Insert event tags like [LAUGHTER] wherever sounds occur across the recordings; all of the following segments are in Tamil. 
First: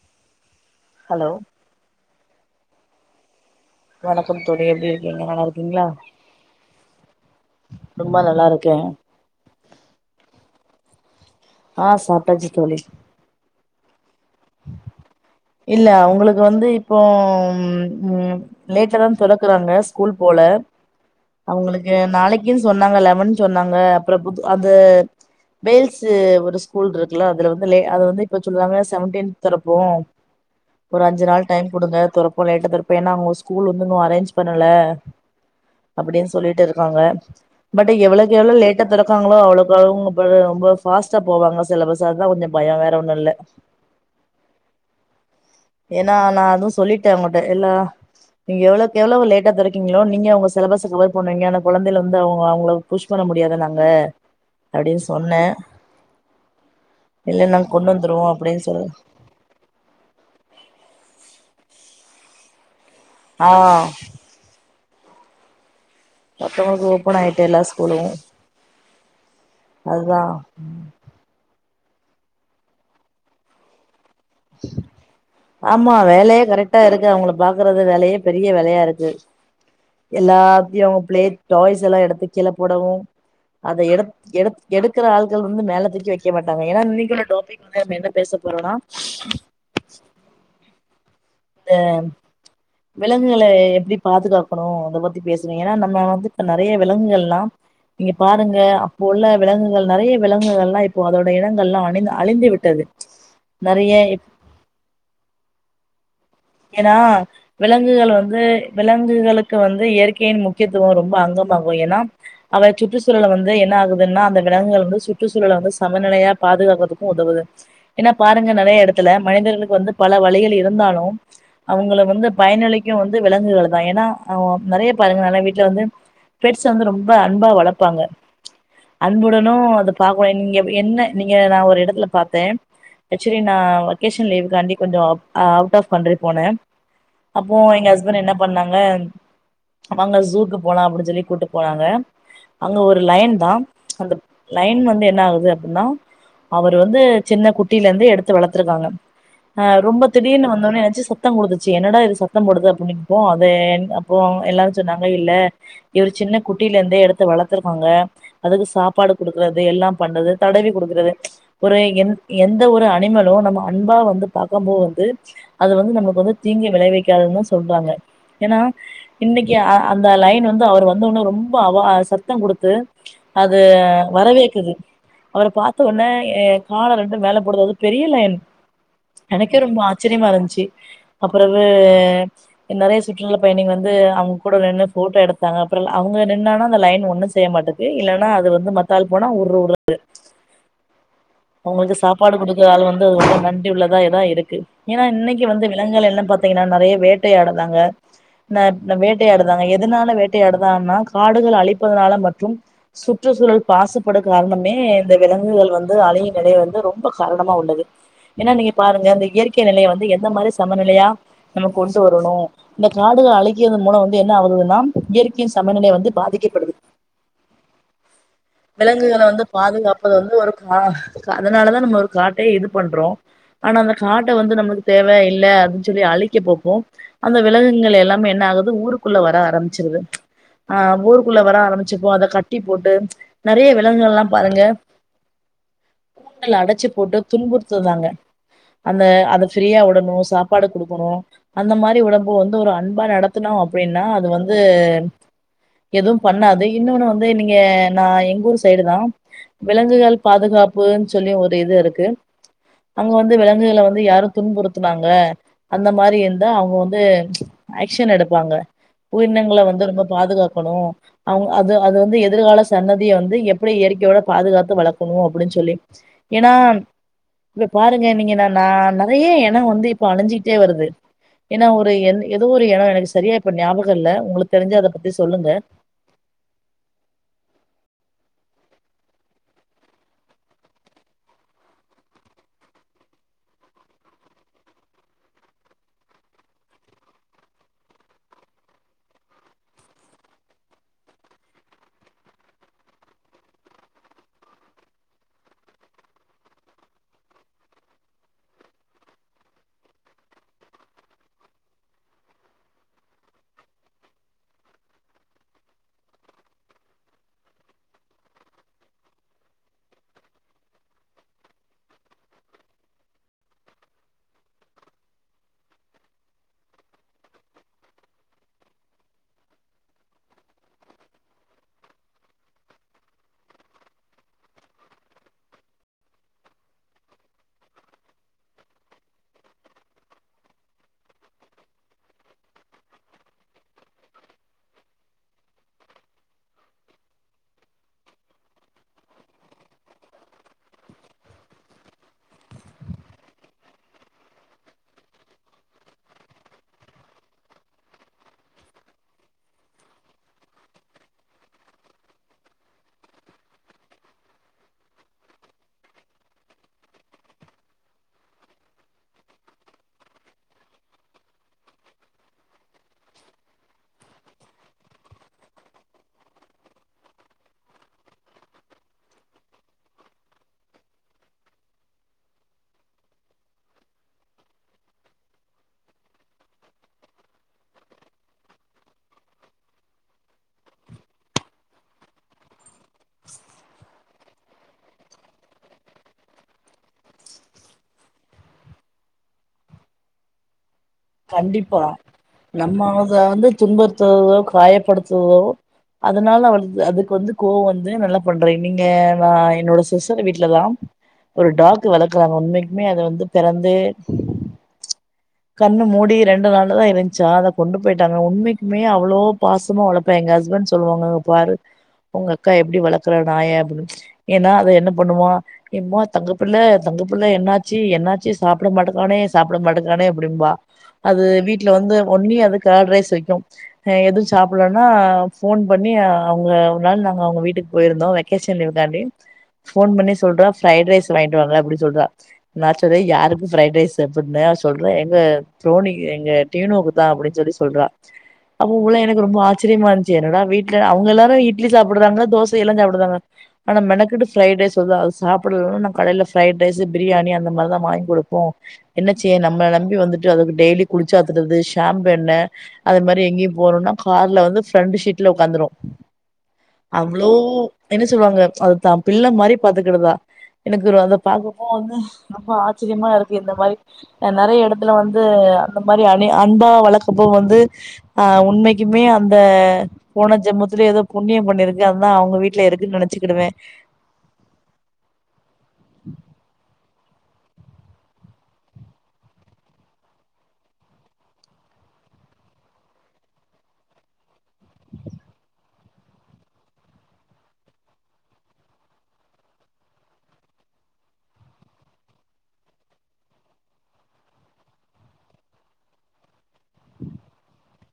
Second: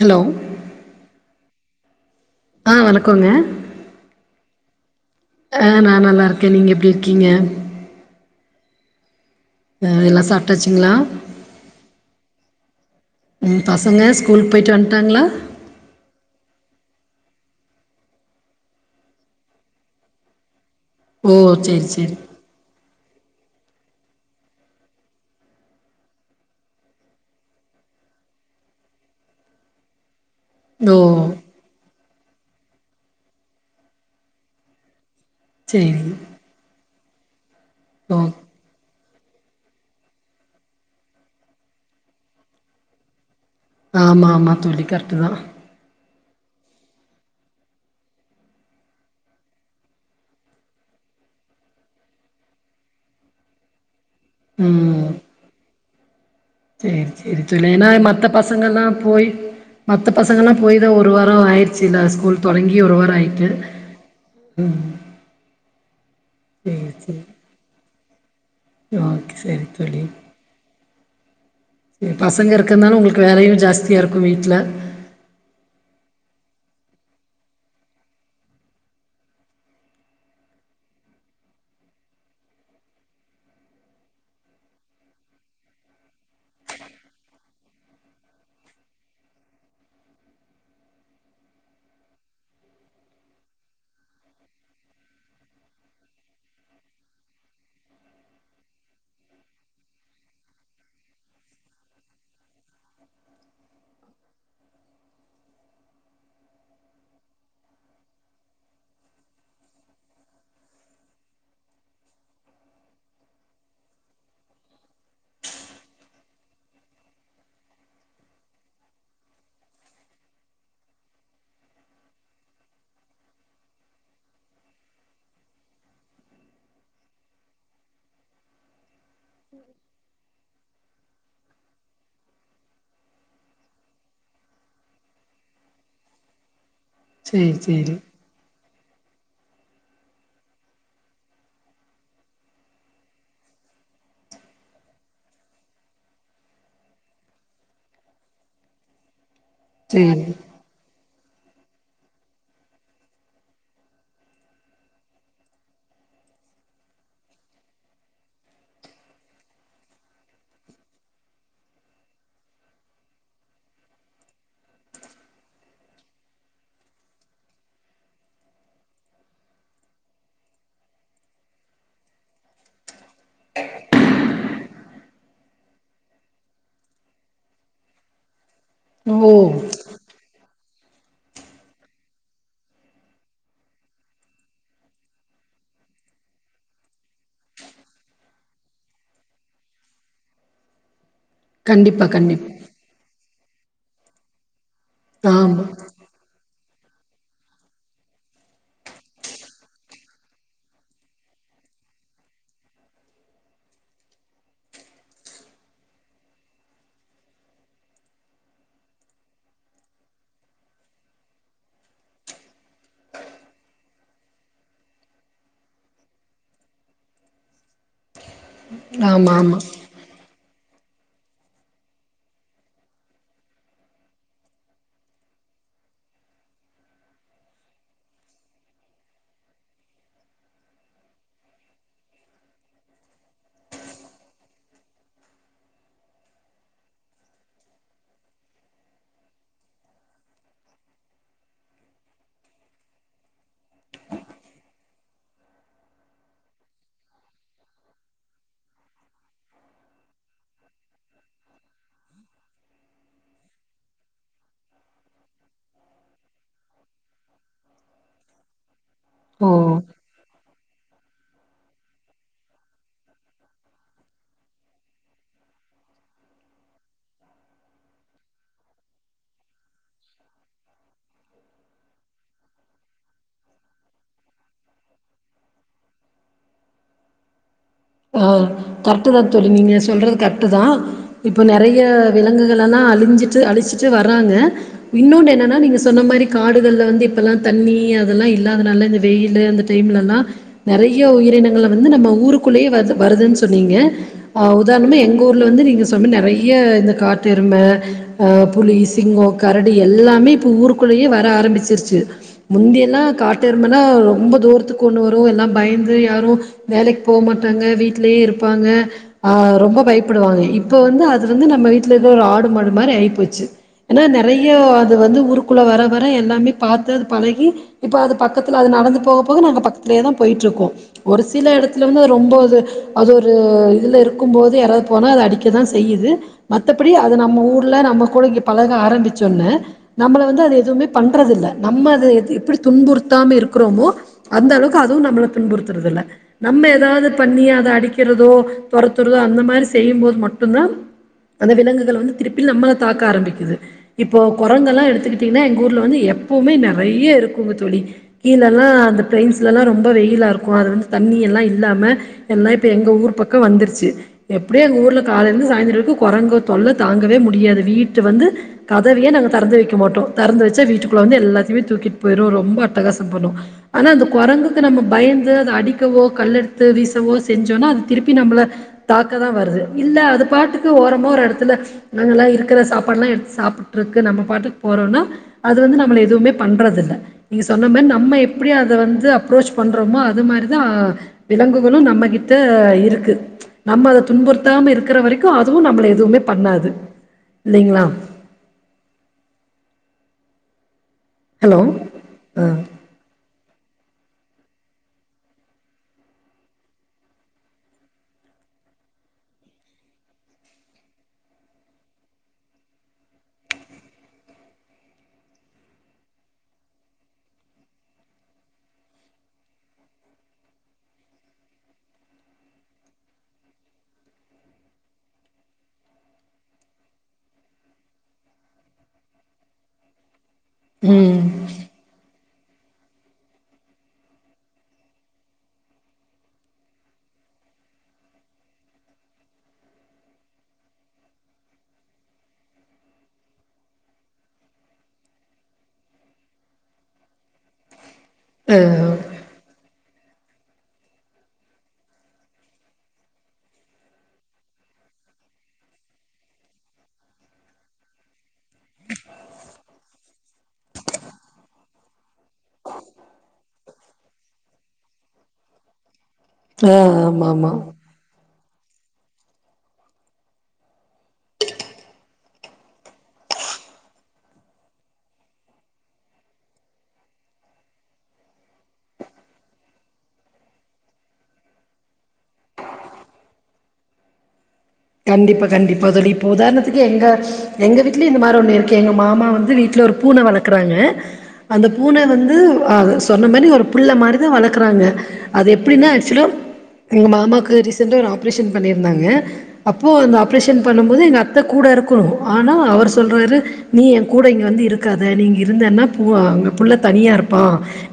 ஹலோ ஹலோ ஆ வணக்கோங்க வணக்கம் தோழி எப்பிடி இரு அ நா நல்லா இருக்கே நீங்க எப்பிடி இருக்கீங்க ம்மா நல்லா இருக்கே ஆ எல்லா சாப்ட்டாச்சுங்களா ஆ சாப்ட்டாச்சி தோழி ம் பசங்க ஸ்க் இல்ல உங்களுக்கு வந்துப் இப்போ ம் லேட்டலதா தொறக்குறாங்க ஸ்கூல் போல ஓ சேரி அவங்களுக்கு சேரி நாளைக்குன் சொன்னாங்க லெவன் சொன்னாங்க அப்புறோ அந்த வேல்ஸ் ஒரு ஸ்கூல் இருக்குல அதுல வந்துது லே அது வந்து இப்ப சொல்றாங்க செவெடீன் திறப்போ ஓ ஒரு அஞ்சு நாள் டைம் கொடுங்க திறப்போ லேட்டா தெறப்போ ஏன்னா அவங்க ஸ்கூல் வந்துன்னு அரேஞ்ச் பண்ணல சேரிங்க அப்டின்னு சொல்லிட்டு இருக்காங்க [INAUDIBLE] பட் ஓ எவ்ளோக் எவ்ளோ லேட்டா தெரக் பாக்களோ அவளக்கவ்ளோ ரொம்ப ஃபாஸ்டா போவாங்க சிலபஸ் அதுதா கொஞ்ச பயோ வேற ஒண்ணு இல்ல ஆமா மா தோழி கரக்ட் தா நா நா அதுவு சொல்லிட்டே அவங்கிட்ட எல்லா நீங்க எவ்ளோக் எவ்ளோ லேட்டா தெரக்கீங்களோ நீங்க அவங்க சிலபஸ்ஸ கவர் பண்ணுவீங்க ஆனா கொழந்தேல் வந்து அவங்க அவங்கள புஷ் பண்ண முடியாது நாங்க அப்டின்னு ம் சொன்னே சேரி சேரி இல்ல நாங்க சொல்லே ஏன்னா கொண்டு வந்துருவோ மத்த அப்டின்னு சொல்லு பசங்கல்லா போய் மத்த பசங்கல்லா போய் தா ஒரு வாரோ ஆயிர்ச்சுல ஸ்கூல் தொடங்கி ங்கி ஒருவாரோ ஆய்ட்டு ஆ உ மத்தவங்க்கு ஓபன் ஆயிட்டு எல்லா ஸ்கூலு ஓகே சரி தோழி அத்தா பசங்க இருக்கனாலு உங்களுக்கு வேலையு ஜாஸ்தி ஆமா வேலயே கரெக் க்டா இருக்கு அவங்கள பாக்றது வேலையே பெரிய வேலையா இருக்கு எல்லாத்தையு அவங்க பிளே டாய்ஸ் எல்லா எடுத்து கீழ போடவு அத எடு எடு எடுக்கிற ஆள்கள் வந்து மேலத்துக்கு வைக்க மாட்டாங்க ஏன்னா இன்னைக்குள்ள டாப்பிக் வந்து நம்ம என்ன பேச போறோனா [INAUDIBLE] இந்த விலங்குகள எப்படி பாதுகாக்கணு அத பத்தி பேசுங்க ஏன்னா நம்ம வந்து இப்ப நிறைய விலங்குகள்ல்லா நீங்க பாருங்க அப்போ உள்ள விலங்குகள் நெறையா விலங்குகள்லா இப்போ அதோட இடங்கள்லா அழி அழிந்து விட்டது நெறைய ஏன்னா விலங்குகள் வந்து விலங்குகளுக்கு வந்து இயற்கையின் முக்கியத்துவோ ரொம்ப அங்கமாகு ஏன்னா அவ சுற்றுச்சூழல வந்து என்ன ஆகுதுன்னா அந்த விலங்குகள் வந்து சுற்றுச்சூழல வந்து சமநிலையா பாதுகாக்கறதுக்கு உதவுது ஏன்னா பாருங்க நெறையா எடத்துல மனிதர்களுக்கு வந்து பல வழிகள் இருந்தாலு அவங்கள வந்து பயனளிக்கு வந்து விலங்குகள் தா ஏன்னா அவங்க நெறையா பாருங்கனால வீட்டுல வந்து பெட்ஸ் வந்து ரொம்ப அன்பா வளப்பாங்க அன்புடனு அத பாக்கனு நீங்க என்ன நீங்க நா ஒரு எடத்துல பாத்தே ஆக்சுவலி நா வகேஷன் லீவு காண்டி கொஞ்சோ அவுட் ஆஃப் பண்ற போனே சேரி அப்போ எங்க சேரி ஹஸ்பண்ட் என்ன பண்ணாங் ங்க அவங்க ஜூக்கு போலா அப்டின்னு சொல்லி கூட்டு போனாங்க அங்க ஒரு லைன் தா அந்த லைன் வந்து என்ன ஆகுது அப்டின்னா அவர் வந்து சின்ன குட்டில இருந்து எடுத்து வளத்திருக்காங்க ஆ ரொம்ப சேரி தீடீர்னு வந்தோனே நெனச் சத்தோ போத்திச்சு என்னடா இது சத்தோ போடுது அப்படனுப்போ அது அப்போ எல்லாரரு சொன்னாங்க இல்ல இவர் சின்ன குட்டில இருந்தே எடுத்து வளத்துருக்காங்க அதுக்கு சாப்பாடு கொடுக்கறது எல்லா பண்றது தடவி குடுக்கறது ஒரு எ எந்த ஒரு அனிமலு நம்ம அன்பா வந்து பாக்கம் போ வந்து அது வந்து நமக்கு அப்ப வந்து தீங்கு விளைவிக்காதுனுதா சொல்றாங்க ஏன்னா இன்னைக்கு அந்த லைன் வந்து அவர் வந்த உன்ன ரொம்ப அவா சத்தோ குடுத்து அது வரவேக்குது அவர பாத்த உன்னே கால ரெண்டு மேல போடுது அது பெரிய லையன் ஓ எனக்கே ரொம்ப ஆச்சரியமா இருந் சி அப்பறவு நெறையா சுற்றுலா பயணிக வந்து அவங்க கூட நின்னு ஃபோட்டோ எடுத்தாங்க அப்பற அவங்க நின்னனா அந்த லைன் ஒண்ணு செய்ய மாட்டேங்க்குது இல்லன்னா அது வந்து மத்தாள் போனா உரு உர்ருங்கு அவங்களுக்கு கண்டிப்பா சாப்பாடு கண்டிப்பா கொடுக்கற ஆள் வந்து அது வந்து வண்டி உள்ளதா இதா இருக்கு ஏன்னா இன்னைக்கு ஆமா வந்து வெல் தெல்லாம் பாத்தீங்கன்னா நறைய வேட்டையாடுறாங்க இந்த இந்த வேட்டையாடுறாங்க எதனால வேட்டையாடுறாங்கன்னா காடுகள் அழிப்பதனால மற்றும் சுற்றுச்சூழல் மாசுப்பாடு காரணமே இந்த விலங்குகள் வந்து அழியும் நிலை வந்து ரொம்ப காரணமா உள்ளது ஏன்னா நீங்க பாருங்க இந்த இயற்கை நிலைய வந்து எந்த மாரிஸ் சமநிலையா நம்ம கொண்டு வரணு இந்த காடுகள் அழிகிறதன் மூலம் வந்து என்ன ஆகுதுன்னா இயற்கையின் சமநிலை வந்து பாதிக்கப்படுது விலங்குகள ஆமா வந்து ஆமா பாதுகாப்பது வந்து ஒரு ஆ கா அதனாலதா நம்ம ஒரு காட்டையே இது பண்றோ ஆனா அந்த காட்ட வந்து நம்மளுக்கு தேவ இல் இல்ல அப்டின் சொல்லி அழிக்க பாப்போ அந்த விலகுகள் எல்லாமே என்ன ஆகுது ஊருக்குள்ள வர ஆரம்பிச்சிருது ஆ ஊருக்குள்ள வர ஆரம்பிச்சப்போ அத கட்டி போட்டு நறைய விலகுகள் எல்லாம் பாருங்க கூட்டுல அடச்சு போட்டு துன்புறுத்துதாங்க அந்த அத ஃபிரியா உடணுஸ் சாப்பாடு கொடுக்கணு அந்த மாதிரி ஒடம்பு வந்து ஒரு அன்பா நடத்தனோ அப்டின்னா அது வந்து எதுவும் பண்ணாது இன்னொன்னு வந்து நீங்க நா எங்கூர் சைடுதா விலங்குகள் பாதுகாப்புன் சொல்லி ஒரு இது இருக்கு அங்க வந்து விலங்குகள வந்து யாரு துன்புறுத்துனாங் ங்க அந்த மாரி இருந்தா அவங்க வந்து ஏக்க்ஷன் எடுப்பாங்க ஓ உயிரினங்கள வந்து நம்ம பாதுகாக் க்கனு அவங்க அது அது வந்து எதுர்கால சந்ததிய வந்து எப்புடி இயற்கையோட பாதுகாத்து வளக்கணு அப்டின் சொல்லி ஏன்னா இப்ப பாருங்க நீங்க என்னன்னா நா நறைய எனோ வந்து இப்ப அழிஞ்சிட்டே வருது ஏன்னா ஒரு என் ஏதோ ஒரு எனோ எனக்கு சரியா இப்ப ஞாபகோ இல்ல உங்களுக்கு தெருஞ்சா அத பத்தி சொல்லுங்க ஆ கரெக்ட்டுதா தோழி நீங்க சொல்றது கரெக்ட்டுதா இப்ப நறைய விலங்குகள் எல்லா அழுஞ்சுட்டு அழிச்சிட்டு வர்றாங்க இன்னொன்னு என்னன்னா நீங்க சொன்ன மாரி காடுகள்ல வந்து இப்பல்லா தண்ணி இதெல்லா இல்லாதனால இந்த வெயிலு இந்த டைம்ல எல்லா நெறைய உயிரினங்கள வந்து நம்ம ஊருக்குள்ளயே வந்து வருதுன் சொன்னீங்க உதாரணமா எங்க ஊர்ல வந்து நீங்க சொன்ற நெறைய இந்த காட்டெரும அ புலி சிங்கோ கரடி எல்லாமே இப்ப ஊருக்குள்ளயே வர ஆரம்பிச்சிருச்சு முந்திய எல்லா காட்டெருமன்னா ரொம்ப தூரத்துக்கு ஒண்ணு வரு எல்லா பயந்து யாரு வேலைக் போ மாட்டாங்க வீட்லயே இருப்பாங்க ஆ ரொம்ப பயப்படுவாங்க இப்ப வந்து அது வந்து நம்ம வீட்ல இருக்குற ஒரு ஆடு மாடு மாரி ஆயி போச்சு ஏன்னா நெறைய அது வந்து ஊருக்குள்ள வர வர எல்லாமே பாத்து அது பழகி இப்போ அது பக்கத்துல அது நடந்து போக போக நாங்க பக்கத்துலயேதா போயிட்ருக்கோ ஒரு சில எடத்துல வந்து அது ரொம்போ அது அது ஒரு இதுல இருக்கும் போது யாராவது போனா அது அடிக்கதா செய்யுது மத்தபடி அது நம்ம ஊருல நம்ம கூட இங்க பழக ஆரம்பிச்சொன்ன நம்மள வந்து அது எதுமே பண்றதில்ல நம்ம அது எது எப்புடி துன்புறுத்தாம இருக்குறோமோ அந்த அளவுக்கு அதுவு நம்மள துன்புறுத்துறது இல்ல நம்ம எதாவது பண்ணி அத அடிக்கிறதோ தொரத்துறதோ அந்த மாரி செய்யும்போது மட்டுந்தா அந்த விலங்குகள் வந்து திருப்பி நம்மள தாக்க ஆரம்பிக்குது இப்போ கொரங்கெல்லா எடுத்துக்கிட்டீங்கன்னா எங்க ஊர்ல வந்து எப்போமே நெறைய இருக் போங்க தோழி கீழெல்லா அந்த பிலேஸ்லெல்லா ரொம்ப வெயிலா இருக்கு அது வந்து தண்ணி எல்லா இல்லாம எல்லா இப்ப எங்க ஊர் பக்கோ வந்துருச்சு எப்டியே எங்க ஊர்ல காலையிலிருந்து சாய்ந்துரோ வரைக்கு கொரங்கு தொல்ல தாங்கவே முடியாது வீட்டு வந்து கதவையே நாங்க தெறந்து வெக்க மாட்டோ தெறந்து வெச்சா வீட்டுக்குள்ள வந்து எல்லாத்தையுமே தூக்கிட் போயிரு ரொம்ப அட்டகாசம் பண்ணு ஆனா அந்த கொரங்குக்கு நம்ம பயந்து அத அடிக்கவோ கல்லெடுத்து வீசவோ செஞ்சோன்னா அது திருப்பி நம்மள தாக்கதா வருது இல்ல அது பாட்டுக்கு ஓரமா ஒரு எடத்துல நாங்கள்லா இருக்குற சாப்பாடெல்லா எடுத்து சாப்புட்ருக்கு நம்ம பாட்டுக்கு போறோன்னா அது வந்து நம்மள எதுமே பண்றது இல்ல நீங்க சொன்ன மாரி நம்ம எப்டி அத வந்து அப்ரோச் பண்றோமோ அது மாரிதா விலங்குகளு நம்மகிட்ட இருக்கு நம்ம அத துன்புறுத்தாம இருக்குற வரைக்கு அதுவு நம்மள எதுமே பண்ணாது இல்லைங்களா ஹலோ கண்டிப்பா ஆ நம்ம அத வந்து துன்புறுத்துதோ காயப்படுத்துறதோ அதனால அவன் அதுக்கு வந்து கோவோ வந்து நல்லா பண்றே நீங்க நா என்னோட சிஸ்டர் வீட்லதா ஒரு டாக்கு வளக்குறாங்க உண்மைக்குமே அது வந்து பெறந்து கண்ண மூடி ரெண்டு நாளுதா இருந்துச்சா அத கொண்டு போயிட்டாங்க உண்மைக்குமே அவ்வளோ பாசமாக வளப்பே எங்க ஹஸ்பண்ட் சொல்லுவாங்க பாரு உங்க அக்கா எப்டி வளக்குறா நாய அப்புடின் ஏன்னா அத என்ன பண்ணுவோ என்மா தங்க பிள்ள தங்க பிள்ள என்னாச்சு என்னாச்சு சாப்புட மாட்டுங்குறானே சாப்புட மாட்டுங்குறானே அப்டிம்பா அது ம் வீட்ல வந்து ஒன்னி அது கோர்ட் ரைஸ் வெக்கு எது சாப்புடலனா ஃபோன் பண்ணி அவங்க ஒரு நாள் நாங்க அவங்க வீட்டுக்கு போயிருந்தோ வெக்கேஷன் லீவ்க்காண்டி ஃபோன் பண்ணி சொல்றா பிரைட் ரைஸ் வாங்கிட்டு வாங்க அப்டி சொல்றா நா சொன்ன யாருக்கு பிரைட் ரைஸ்ஸு அப்டின்ன அவ சொல்றா எங்க தோனி எங்க டீனோவுக்குதா அப்டின் சொல்லி சொல்றா ஆ அப்ப உல்லா எனக்கு ரொம்ப ஆஸ் [UNINTELLIGIBLE] வீட்ல அவங்க எல்லாரு இட்லி சாப்டுறாங்க தோசை எல்லா சாப்புடுறாங்க ஆனா மெனக்கெட்டு பிரைட் ரைஸ் சொல்றா சாப்புடு நம்ம கடைல பிரைட் ரைஸ்ஸு பிரியாணி அந்த மாரிதா வாங்கி குடுப்போ என்ன செய்ய நம்ம நம்பி வந்துட் ட்டு அதுக்கு டெய்லி குளிச்சாத்துது ஷேம் பெண்ண அது மாரி எங்கியும் போணுன்னா கார்ல வந்து பிரெண்ட்டு சீட்ல உக்காந்துரு ஆ ஆமா அவ்ளோ ஆமா என்ன சொல்லுவாங்க அதுதா பிள்ள மாரி பாத்துக்கிடுதா எனக்கு அத பாக்கும்போது வந்து ரொம்ப ஆச்சிரியமா இருக்கு இந்த மாரி நெறைய எடத் இதுல வந்து அந்த மாரி அனி அன்பா வளக்கும் போது வந்து ஆ உண்மைக்குமே அந்த போன ஜென்மத்துல எதோ புண்ணியம் பண்ணிருக்கு அதுதா அவங்க வீட்ல இருக்குன் நெனச்சுக்கிடுவ கண்டிப்பா கண்டிப்பா தோழி இப்ப உதாரணத்துக்கு எங்க எங்க வீட்லயு இந்த மார் ஒண்ணு இருக்கே எங்க மாமா வந்து வீட்ல ஒரு பூன வளக்குறாங்க அந்த பூன வந்து அது சொன்ன மாரி ஒரு புள்ள மாரிதா வளக்குறாங்க அது எப்டின்னா ஏக்சுவலா எங்க மாமாக்கு ரீசன்டா ஒரு ஆப்ரேஷன் பண்ணிருந்தாங்க அப்போ அந்த ஆப்ரேஷன் பண்ணும் போது எங்க அத்த கூட இருக்கணு ஆனா அவர் சொல்றாரு நீ எ கூட இங்க வந்து இருக்காத நீ இருந்தன்னா பூ அங்க புள்ள தனியா இருப்பா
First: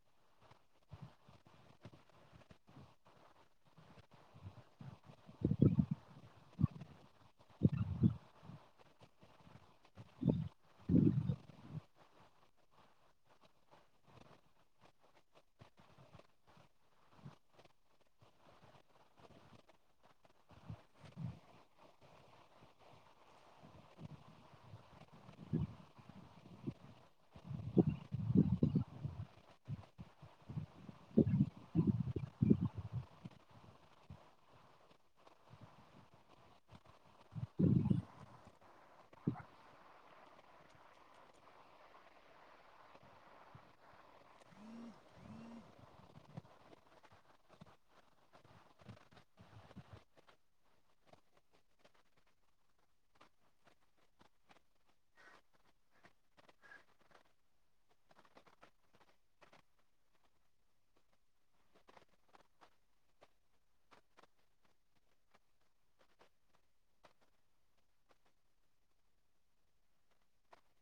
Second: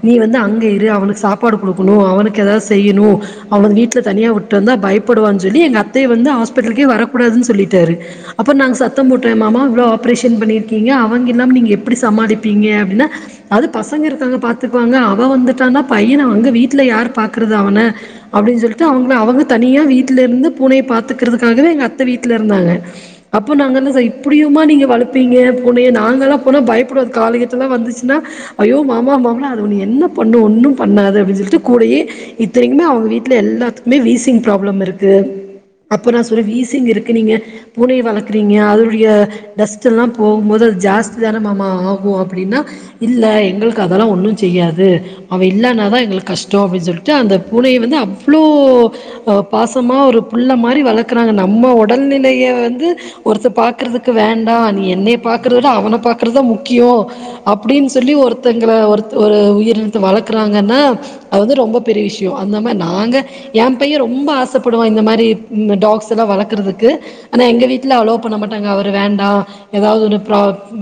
நீ வந்து அங்க இரு அவனுக்கு சாப்பாடு குடுக்கணு அவனுக்கு எதாவது செய்யணு அவ வீட்ல தனியா உட்டு வந்தா பயப்படுவான் சொல்லி எங்க அத்தைய வந்து ஹாஸ் ஹாஸ் பெட்டல்கே வரக்கூடாதுன் சொல்லிட்டாரு அப்போ நாங்க சத்தம் போட்டோ ஏ மா இவ்ளோ ஆப்ரேஷ் பண்ணிருக்கீங்க அவங்க இல்லாம நீங்க எப்படி எப்படி சமாளிப்பீங்க அப்படின்னு அது பசங்க இருக்காங்க பார்த்துப்பாங்க அவங்க வந்துட்டாங்கன்னா பையன அங்க வீட்ல யார் பார்க்குறது அவன அப்டினு சொல்லிட்டு அங்க அவன தனியா வீட்ல இருந்து பூனைய பாத்து அதுக்காகவே எங்க அத்தை வீட்டுல இருந்தாங்க அப்போ நாங்கல்லாம் இப்படியுமா நீங்க வளப்பீங்க பூனைய நாங்க எல்லாம் அப்போல்லாம் பயப்படுவது காலத்துாம் வந்துச்சுன்னா ஐயோ மாமா மாமா ஒண்ணு என்ன பண்ண ஒண்ணும் பண்ணாது அப்படின்னு சொல்லிட்டு கூடயே இத்தனைக்குமே அவங்க வீட்டுல எல்லாத்துக்குமே வீசிங் ப்ராப்ளம் இருக்கு அப்போ நான் சொல்லுவேன் வீசிங் இருக்குனீங்க பூனை வளர்க்குறீங்க அதனுடைய டஸ்ட்டெல்லாம் போகும்போது அது ஜாஸ்தி தானம் மாமா ஆகும் அப்படின்னா இல்லை எங்களுக்கு அதெல்லாம் ஒன்றும் செய்யாது அவள் இல்லலைனா தான் எங்களுக்கு கஷ்டம் அப்படின்னு சொல்லிட்டு அந்த பூனை வந்து அவ்வளோ பாசமா ஒரு புள்ள மாரி வளர்க்கறாங்க நம்ம உடல்நிலையை வந்து ஒருத்தர் பார்கறதுக்கு வேண்டாம் நீ என்னனைபபாக்ற அவனை பாக்றதுத முக்கியம் அப்படின்னு சொல்லி ஒருத்தங்க ஒரு உயிரினத்தை வளர்க்கறாங்கன்னா அது ரொம்ப பெரிய விஷயம் அந்திரி நாங்க என் பையன் ரொம்ப ஆசைப்படுவோம் இந்த மாதிரி டாக்ஸ் எல்லாம் வளர்க்குறதுக்கு ஆனா எங்க வீட்டுல அலோ பண்ண மாட்டாங்க அவரு வேண்டாம் ஏதாவது ஒன்னு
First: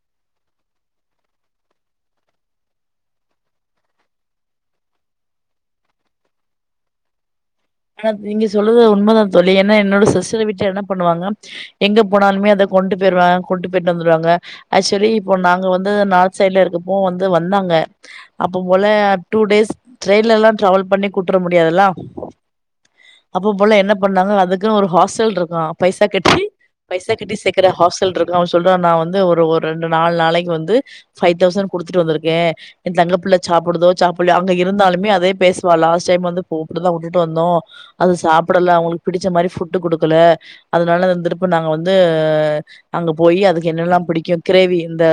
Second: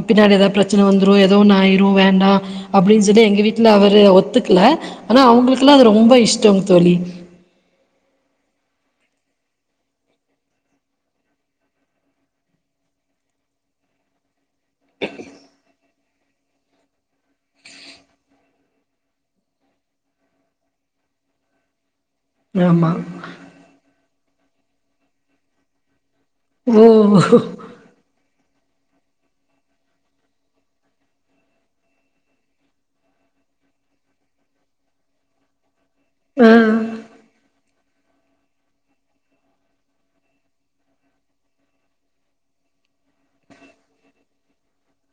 பின்னாடி ஏதாவது பிரச்சனை வந்துரும் ஏதோ ஒண்ணு ஆயிரும் வேண்டாம் அப்படின்னு சொல்லி எங்க வீட்டுல அவரு ஒத்துக்கல ஆனா அவங்களுக்குெல்லாம் அது ரொம்ப இஷ்டோம் தோழி ஆனா நீங்க சொல்லறது உண்மைதான் தோழி ஏன்னா என்னோட சிஸ்டரை விட்டு என்ன பண்ணுவாங்க எங்க போனாலுமே அதை கொண்டு போயிருவாங்க கொண்டு போயிட்டு வந்துடுவாங்க ஆக்சுவலி இப்போ நாங்க வந்து நார்த் சைட்ல இருக்கப்போ வந்து வந்தாங்க அப்ப போல டூ டேஸ் ட்ரெயின்லயெல்லாம் ட்ராவல் பண்ணி கூட்டுட்டு முடியாததுல்ல ஆமா அப்ப போல என்ன பண்ணாங்க அதுக்கு ஒரு ஹாஸ்டல் இருக்காம் பைசா கட்டி பைசா கட்டி ஓ சேக்குற ஹாஸ்டல்றது சொல்ற நான் வந்து ஒரு ரண்டு நா நாளைக்கு வந்து பை தௌசண்ட் கொடுத்து வந்திருக்கேன் தங்கபுள்ள சாப்பிடுதோ சாப்பிடலயோஅங்க இருந்தாலுமே அதே பேச லாஸ்ட் டைம் வந்து ஆ போகும் போது அது சாப்பிடல அவங்களுக்கு பிடிச்ச மாதிரிபுட் குடுக்கல அதனாலந்தப்ப நாங்க வந்து அங்க போய் அதுக்கு என்னல்லாம் பிடிக்கும் கிரேவி இந்த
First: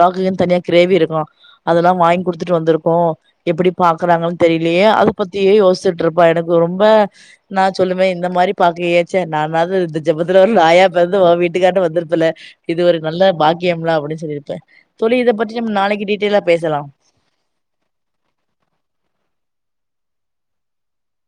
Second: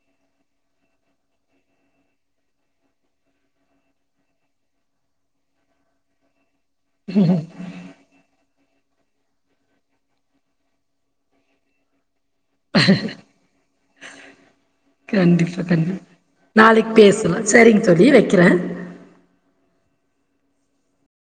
டாக்குன்னு தனியா கிரேவி இருக்கும் அதெல்லாம் வாங்கி குடுத்துட்டு வந்திருக்கோம் எப்படி பாக்குறாங்க தெரியலே அத பத்தியே யோசிச்சுட்டு இருப்பா மேடம் ரொம்ப நான் சொல்லுவேன் இந்த மாதிரி பாக்க ஏச்சன் நானாவது இந்த ஜென்மத்துல ஒரு நாயாப் பொறந்து வீட்டுக்காரட்டு வந்திருப்பல இது ஒரு நல்ல பாக்கியம் கேம்லா அப்டின்னு சொல்லிட்டு கண்டிப்பா கண்டிப்பா நாளைக்கு பேசலாம் செரிங்கதோழி வைக்கிறேன்